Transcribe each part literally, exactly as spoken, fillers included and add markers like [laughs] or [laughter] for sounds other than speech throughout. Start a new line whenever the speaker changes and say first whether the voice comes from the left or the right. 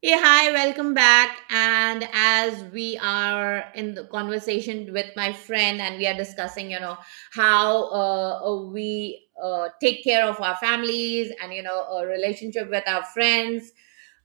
right: Hey, hi, welcome back. And as we are in the conversation with my friend, and we are discussing, you know, how uh, uh, we uh, take care of our families and, you know, a relationship with our friends.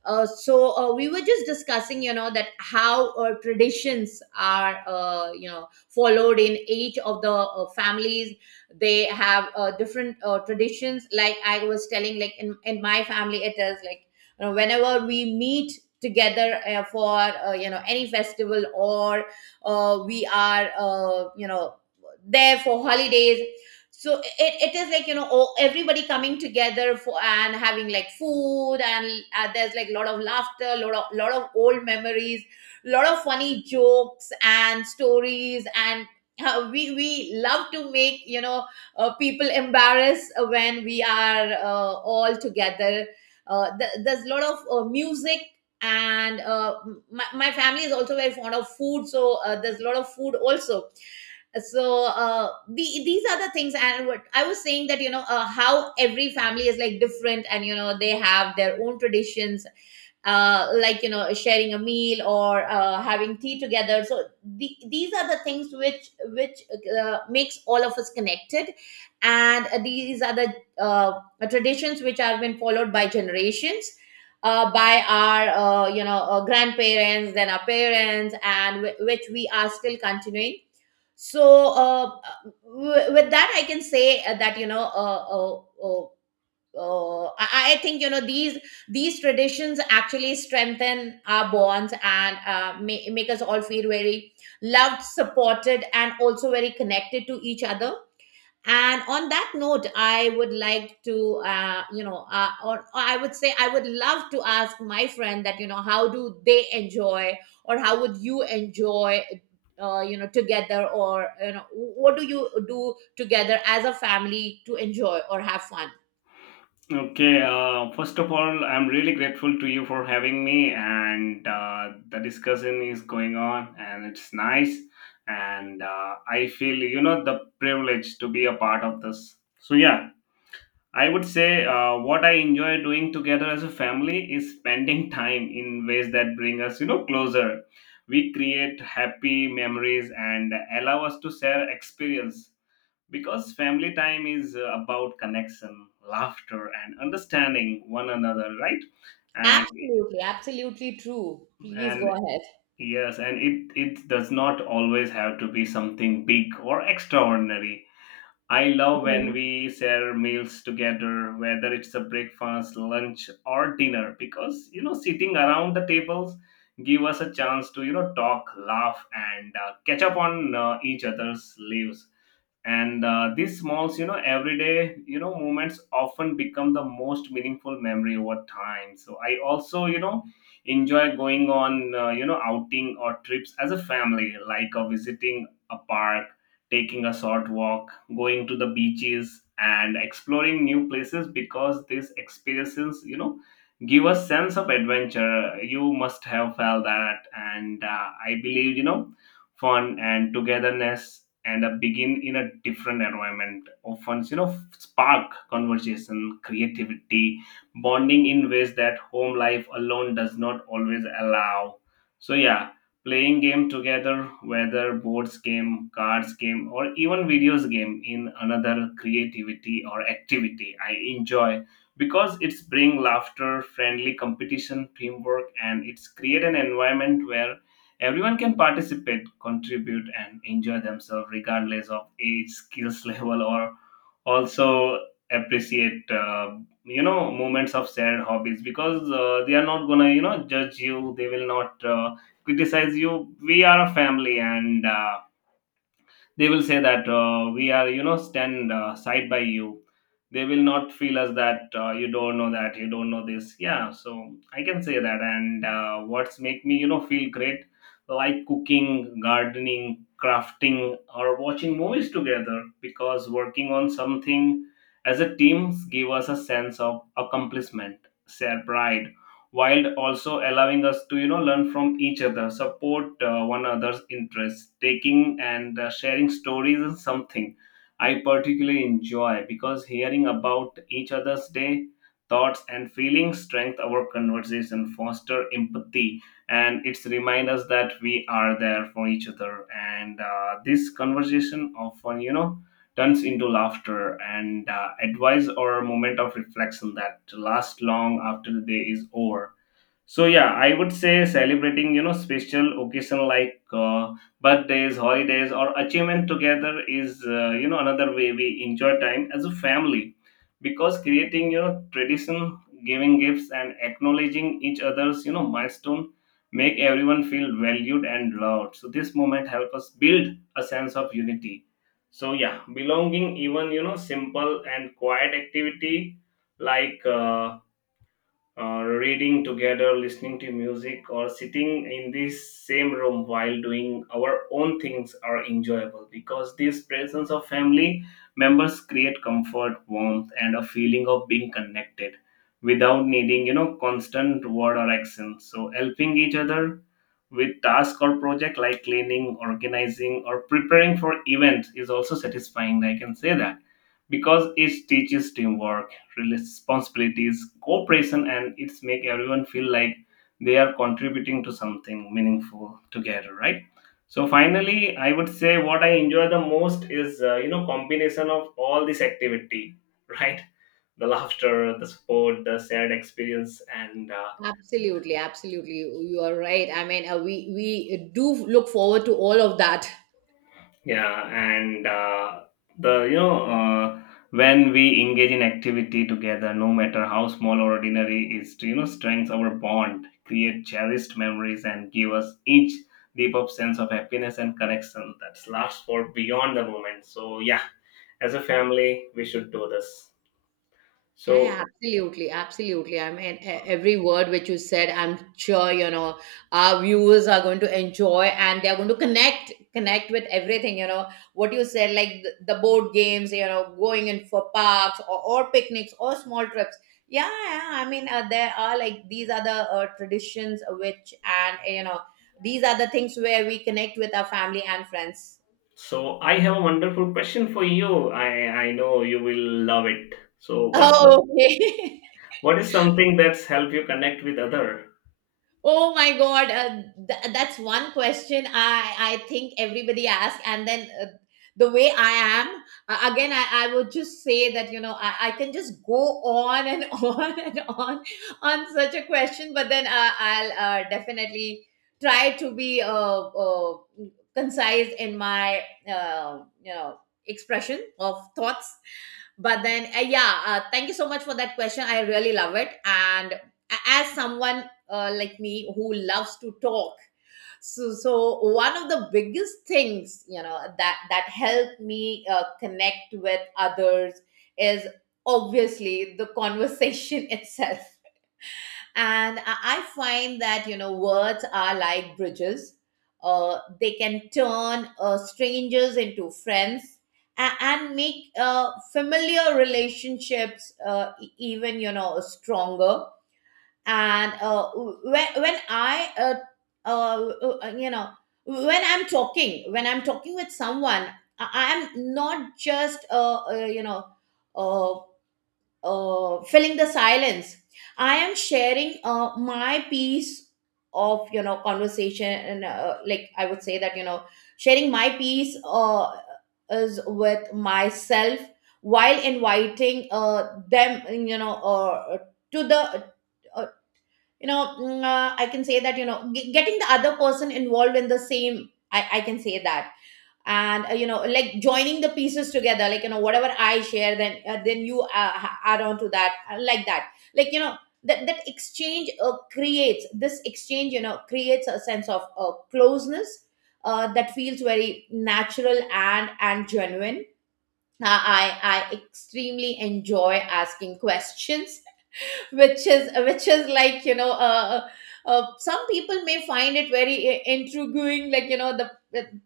right: Uh, so uh, we were just discussing, you know, that how uh, traditions are, uh, you know, followed in each of the uh, families. They have uh, different uh, traditions. Like I was telling, like in, in my family, it is like you know whenever we meet together uh, for uh, you know any festival, or uh, we are, uh, you know, there for holidays. So it, it is like you know all, everybody coming together for and having like food, and uh, there's like a lot of laughter, lot of, lot of old memories, lot of funny jokes and stories. And uh, we we love to make, you know, uh, people embarrassed when we are uh, all together. Uh, th- there's a lot of uh, music. And uh, my, my family is also very fond of food, so uh, there's a lot of food also. So uh, the, these are the things. And what I was saying, that you know uh, how every family is like different and you know they have their own traditions, uh, like you know sharing a meal or uh, having tea together. So the, these are the things which which uh, makes all of us connected. And uh, these are the uh, traditions which have been followed by generations, uh, by our uh, you know uh, grandparents, then our parents, and w- which we are still continuing. So uh, w- with that I can say, uh, that you know, uh, uh, uh, uh, I, I think, you know, these these traditions actually strengthen our bonds and uh, ma- make us all feel very loved, supported, and also very connected to each other. And on that note, I would like to, uh, you know, uh, or, or I would say I would love to ask my friend that, you know, how do they enjoy or how would you enjoy. Uh, you know together, or you know, what do you do together as a family to enjoy or have fun?
left: Okay, uh, first of all, I'm really grateful to you for having me, and uh, the discussion is going on, and it's nice. And uh, I feel, you know, the privilege to be a part of this. So, yeah, I would say uh, what I enjoy doing together as a family is spending [laughs] time in ways that bring us, you know, closer. We create happy memories and allow us to share experience because family time is uh, about connection, laughter, and understanding one another, right? and
right: Absolutely, absolutely true. Please go
left: and
right: ahead.
left: yes, and it it does not always have to be something big or extraordinary. I love when
right: Mhm.
left: we share meals together, whether it's a breakfast, lunch, or dinner, because you know sitting around the tables give us a chance to you know talk, laugh, and uh, catch up on uh, each other's lives. And uh, these smalls, you know, everyday you know moments often become the most meaningful memory over time. So I also you know enjoy going on uh, you know outing or trips as a family, like uh, visiting a park, taking a short walk, going to the beaches, and exploring new places because these experiences, you know, give a sense of adventure. You must have felt that, and uh, I believe, you know, fun and togetherness and a begin in a different environment often you know spark conversation, creativity, bonding in ways that home life alone does not always allow. So yeah, playing game together, whether boards game, cards game, or even videos game in another creativity or activity I enjoy because it's bring laughter, friendly competition, teamwork, and it's create an environment where everyone can participate, contribute, and enjoy themselves regardless of age, skills [laughs] level, or also appreciate uh, you know moments of shared hobbies because uh, they are not gonna you know judge you, they will not uh, criticize you. We are a family, and uh, they will say that uh, we are you know stand uh, side by you. They will not feel us that uh, you don't know, that you don't know this. Yeah, so I can say that. And uh, what's make me you know feel great, like cooking, gardening, crafting, or watching movies together because working on something as a team give us a sense of accomplishment, share pride, while also allowing us to you know learn from each other, support uh, one another's interests, taking and uh, sharing stories is something I particularly enjoy because hearing about each other's day, thoughts and feelings strengthen our conversation, foster empathy, and it's remind us that we are there for each other. And uh, this conversation often you know turns into laughter and uh, advice or a moment of reflection that lasts long after the day is over. So yeah, I would say celebrating you know special occasion like uh, birthdays, holidays, or achievement together is uh, you know another way we enjoy time as a family, because creating you know tradition, giving gifts, and acknowledging each other's you know milestone make everyone feel valued and loved. So this moment help us build a sense of unity. So yeah, belonging, even you know simple and quiet activity like, Uh, uh, reading together, listening to music, or sitting in this same room while doing our own things are enjoyable because this presence of family members create comfort, warmth, and a feeling of being connected without needing you know constant word or action. So helping each other with task or project like cleaning, organizing, or preparing for events is also satisfying. I can say that because it teaches teamwork, responsibilities, cooperation, and it's make everyone feel like they are contributing to something meaningful together, right? So finally, I would say what I enjoy the most is uh, you know combination of all this activity, [laughs] right? The laughter, the support, the shared experience, and uh,
right: Absolutely, absolutely. You are right. I mean, uh, we we do look forward to all of that.
left: yeah, and uh, the you know uh, when we engage in activity together, no matter how small or ordinary, is to you know strengths our bond, create cherished memories, and give us each deep up sense of happiness and connection that lasts for beyond the moment. So yeah, as a family, we should do this.
right: Yeah,
left: So
right: yeah, absolutely, absolutely. I mean, e- every word which you said, I'm sure, you know, our viewers are going to enjoy and they're going to connect, connect with everything, you know, what you said, like the, the board games, you know, going in for parks, or, or picnics or small trips. Yeah, yeah. I mean, uh, there are like these are the uh, traditions which, and, you know, these are the things where we connect with our family and friends.
left: so I have a wonderful question for you. I I know you will love it. So what's the
right: Oh, okay. [laughs]
left: what is something that's helped you connect with other?
right: Oh my God, uh, th- that's one question I, I think everybody asks. And then, uh, the way I am, uh, again, I, I would just say that, you know, I, I can just go on and [laughs] on and on on such a question. But then, uh, I'll uh, definitely try to be uh, uh, concise in my, uh, you know, expression of thoughts. But then, uh, yeah, uh, thank you so much for that question. I really love it. And a- as someone uh, like me who loves to talk, so so one of the biggest things, you know, that that helped me uh, connect with others is obviously the conversation [laughs] itself. And i I find that, you know, words are like bridges. Uh, they can turn uh, strangers into friends a- and make uh, familiar relationships uh, e- even you know stronger. And uh, when, when I uh, uh, uh, uh, you know when i'm talking when I'm talking with someone, I am not just uh, uh, you know uh, uh, filling the silence. I am sharing uh, my piece of, you know, conversation. And uh, like I would say that, you know, sharing my piece uh, is with myself, while inviting uh, them, you know, uh, to the, uh, you know mm, uh, I can say that, you know, g- getting the other person involved in the same, i, I can say that. And uh, you know, like joining the pieces together, like you know whatever I share, then uh, then you uh, ha- add on to that, uh, like that, like you know, that that exchange uh, creates this exchange you know creates a sense of uh, closeness uh, that feels very natural and and genuine. Uh, i i extremely enjoy asking questions, [laughs] which is which is like you know, uh, uh, uh, some people may find it very i- intriguing, like you know, the,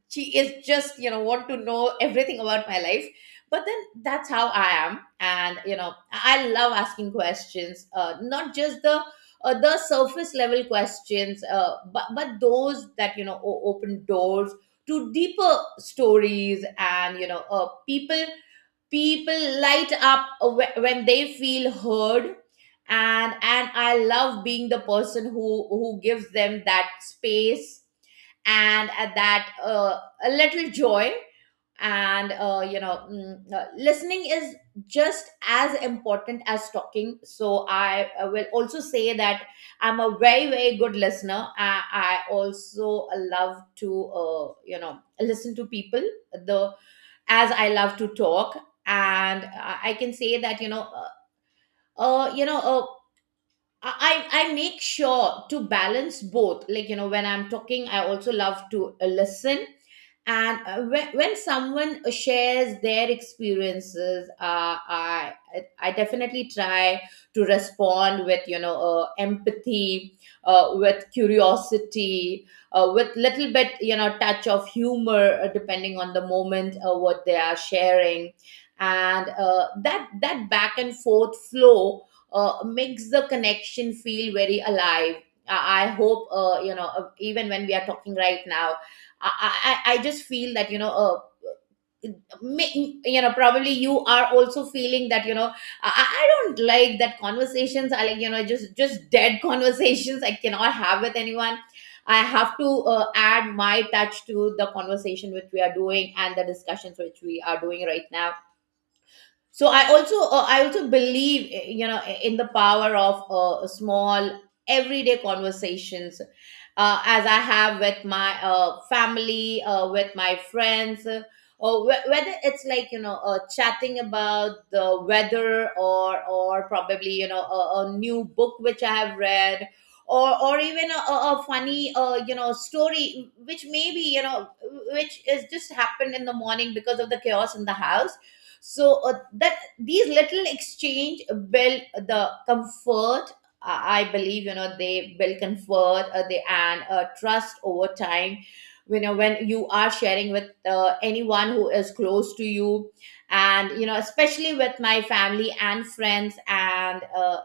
right: she is just you know want to know everything about my life. But then that's how I am, and you know I love asking questions, uh, not just the uh, the surface level questions, uh, but but those that, you know, o- open doors to deeper stories. And you know, uh, people people light up wh- when they feel heard, and and I love being the person who who gives them that space and uh, that uh, a little joy. And uh, you know mm, uh, listening is just as important as talking. So I uh, will also say that I'm a very very good listener. I, I also love to, uh, you know, listen to people, the, as I love to talk. And I I can say that, you know, uh, uh, you know, uh, I I I make sure to balance both. Like you know, when I'm talking, I also love to uh, listen. And uh, when, when someone shares their experiences, uh, i i definitely try to respond with, you know, uh, empathy, uh, with curiosity, uh, with little bit, you know, touch of humor, uh, depending on the moment, uh, what they are sharing. And uh, that that back and forth flow uh, makes the connection feel very alive. I I hope, uh, you know, uh, even when we are talking right now, I, I I just feel that, you know, uh, may- you know, probably you are also feeling that, you know, I, I don't like that conversations are like, you know, just just dead [laughs] conversations I cannot have with anyone. I have to uh, add my touch to the conversation which we are doing and the discussions which we are doing right now. So I also uh, I also believe, uh, you know, in the power of uh, small everyday conversations, uh, as I have with my uh, family, uh, with my friends, uh, or wh- whether it's like you know uh, chatting about the weather, or or probably you know a, a new book which I have read, or or even a, a a funny uh, you know story which maybe you know which is just happened in the morning because of the chaos in the house. So uh, that these little exchange build the comfort, uh, I believe, you know, they build comfort, uh, they, and uh, trust over time, you know, when you are sharing with uh, anyone who is close to you. And you know, especially with my family and friends. And uh,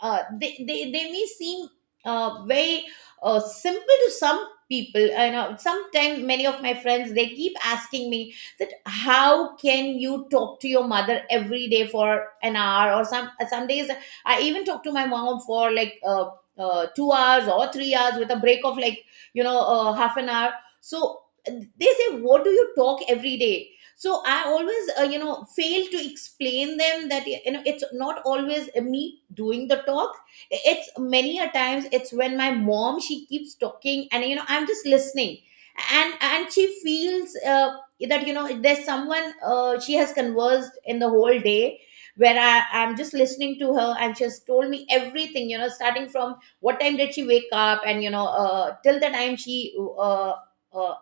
right: uh, they, they they may seem uh, very uh, simple to some people. You know, sometimes many of my friends, they keep asking me that how can you talk to your mother every day for an hour? Or some uh, some days, I even talk to my mom for like uh, uh, two hours or three hours with a break of like, you know, uh, half an hour. So uh, they say, what do you talk every day? So I always, uh, you know, fail to explain them that you know, it's not always me doing the talk. It's many a times it's when my mom, she keeps talking and you know I'm just listening. and and she feels uh, that you know there's someone uh, she has conversed in the whole day, where I, i'm just listening to her. And she has told me everything, you know, starting from what time did she wake up, and you know uh, till the time she uh, uh,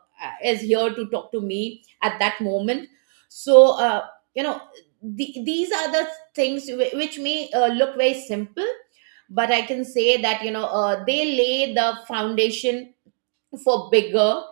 right: is here to talk to me at that moment. So uh, you know the, these are the things whi- which may uh, look very simple, but I can say that, you know, uh, they lay the foundation for bigger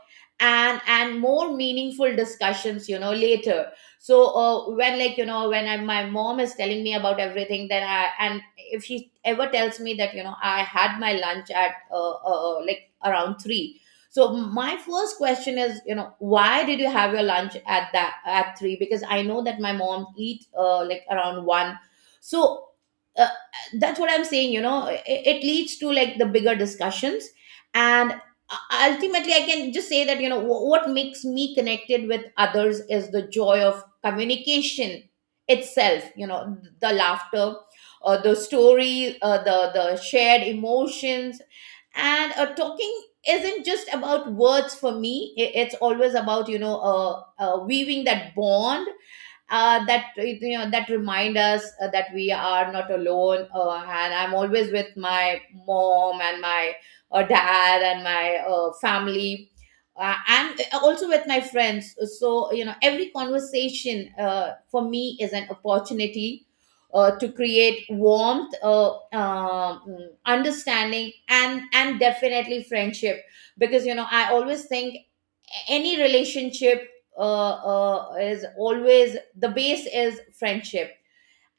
right: and and more meaningful discussions, you know, later. So uh, when, like you know, when I, my mom is telling me about everything, then I, and if she ever tells me that, you know, I had my lunch at uh, uh, uh, like around three, so my first question is, you know, why did you have your lunch at that at three? Because I know that my mom eat, uh, like, around one. So uh, that's what I'm saying, you know, it, it leads to like the bigger discussions. And u- ultimately I can just say that, you know, wh- what makes me connected with others is the joy of communication itself, you know, the laughter, uh, the story, uh, the the shared emotions. And uh, talking isn't just about words for me. I- it's always about, you know, uh, uh, weaving that bond, uh, that, you know, that remind us uh, that we are not alone. Uh, and I'm always with my mom and my uh, dad and my uh, family, uh, and also with my friends. So you know every conversation, uh, for me, is an opportunity uh, to create warmth, uh, um, understanding, and and definitely friendship. Because you know I always think any relationship uh, uh, is always, the base is friendship.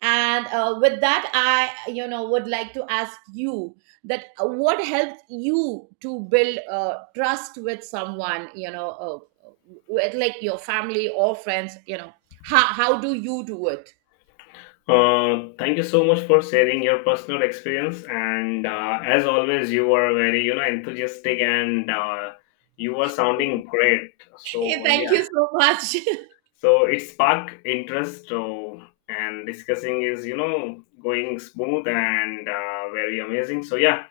right: And uh, with that, I, you know, would like to ask you that, uh, what helped you to build uh, trust with someone, you know, uh, with like your family or friends? You know, how, how do you do it?
left: Uh, thank you so much for sharing your personal experience. And uh, as always, you are very, you know, enthusiastic and uh, you are sounding great.
right: Hey,
left: So
right: thank
left: yeah,
right: you so much.
left: so it sparked interest. So and discussing is, you know, going smooth and uh, very amazing. So yeah,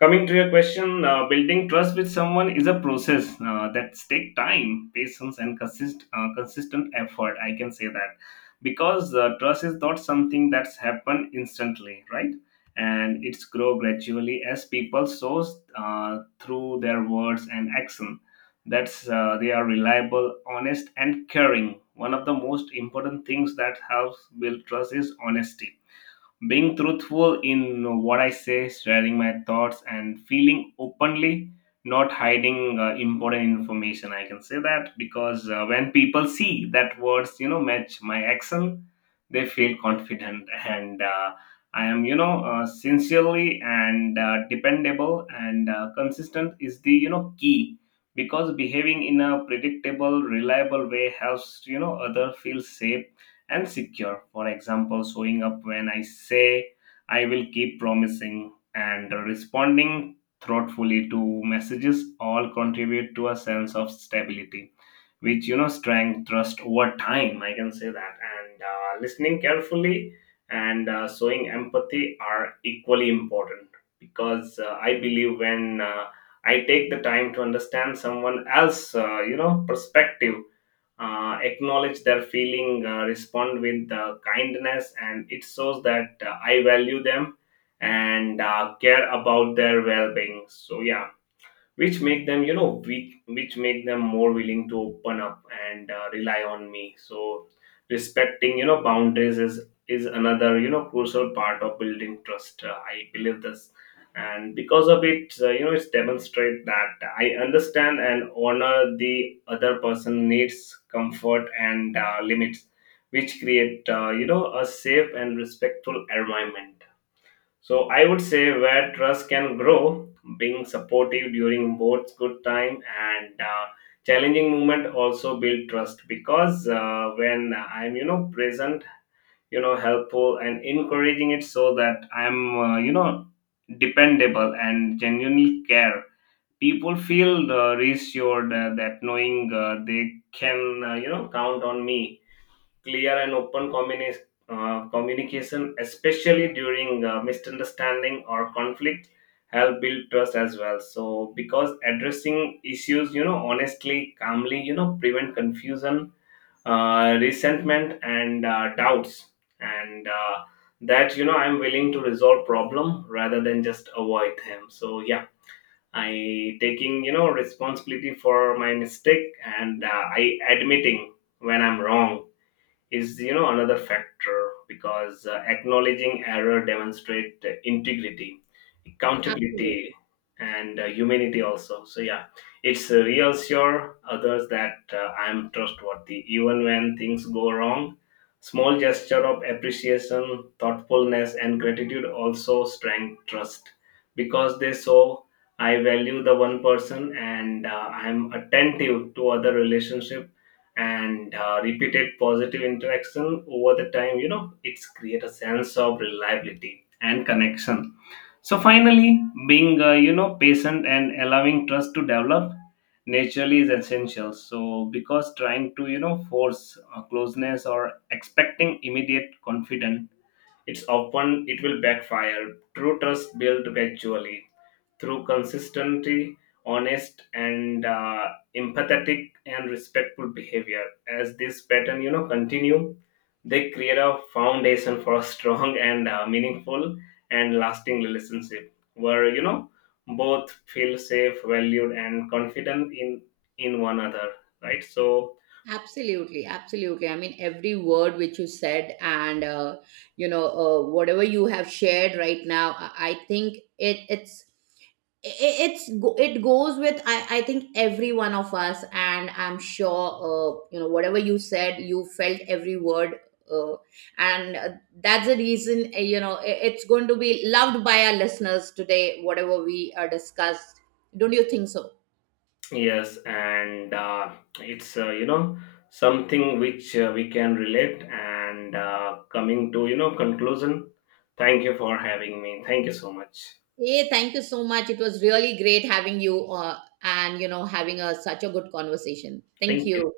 left: coming to your question, uh, building trust with someone is a process uh, that take time, patience, and consist, uh, consistent effort. I can say that because uh, trust is not something that's happened instantly, right, and it's grow gradually as people shows uh, through their words and action, that's uh, they are reliable, honest, and caring. One of the most important things that helps build trust is honesty, being truthful in what I say, sharing my thoughts, and feeling openly, not hiding uh, important information. I can say that because uh, when people see that words, you know, match my action, they feel confident, and Uh, I am, you know, uh, sincerely and uh, dependable and uh, consistent is the, you know, key, because behaving in a predictable, reliable way helps, you know, other feel safe and secure. For example, showing up when I say I will keep promising and responding thoughtfully to messages all contribute to a sense of stability, which you know strength trust over time. I can say that, and uh, listening carefully and uh, showing empathy are equally important because uh, I believe when uh, I take the time to understand someone else uh, you know perspective, uh, acknowledge their feeling, uh, respond with uh, kindness, and it shows that uh, I value them and uh, care about their well-being. So yeah, which make them you know weak, which make them more willing to open up and uh, rely on me. So respecting you know boundaries is is another you know crucial part of building trust, uh, I believe this, and because of it, uh, you know it's demonstrate that I understand and honor the other person needs comfort and uh, limits, which create uh, you know a safe and respectful environment, so I would say, where trust can grow, being supportive during both good time and uh, challenging moment also build trust because uh, when I'm you know present, you know helpful and encouraging, it so that I'm uh, you know dependable and genuinely care. People feel uh, reassured, uh, that knowing uh, they can uh, you know count on me. Clear and open communi- uh, communication, especially during uh, misunderstanding or conflict, help build trust as well. So, because addressing issues, you know, honestly, calmly, you know, prevent confusion, uh, resentment, and uh, doubts, and uh, that you know, I'm willing to resolve problem rather than just avoid them. So, yeah. I taking you know responsibility for my mistake and uh, I admitting when I'm wrong is you know another factor because uh, acknowledging error demonstrate uh, integrity,
right: [laughs]
left: accountability,
right: Absolutely.
left: and uh, humanity also. So yeah, it's uh, reassure others that uh, I am trustworthy even when things go wrong. Small gesture of appreciation, thoughtfulness, and gratitude also strengthen trust because they show I value the one person and uh, I am attentive to other relationship, and uh, repeated positive interaction over the time you know it's create a sense of reliability and connection. So finally, being uh, you know patient and allowing trust to develop naturally is essential. So because trying to you know force uh, closeness or expecting immediate confidence, it's often it will backfire. True trust built gradually through consistency, honest, and uh, empathetic and respectful behavior. As this pattern, you know, continue, they create a foundation for a strong [laughs] and uh, meaningful and lasting relationship where you know both feel safe, valued, and confident in in one another. Right. So
right: Absolutely, absolutely. I mean, every word which you said, and uh, you know, uh, whatever you have shared right now, I I think it it's I- it's go- it goes with, I, I think, every one of us. And I'm sure, uh, you know, whatever you said, you felt every word. uh, and uh, that's the reason, uh, you know, i- it's going to be loved by our listeners today, whatever we are discussed. Don't you think so?
left: yes, and uh, it's uh, you know something which uh, we can relate. And uh, coming to you know conclusion, thank you for having me. Thank you so much.
right: Hey, thank you so much. It was really great having you, uh, and you know having a, such a good conversation. Thank
left: Thank you.
right: you.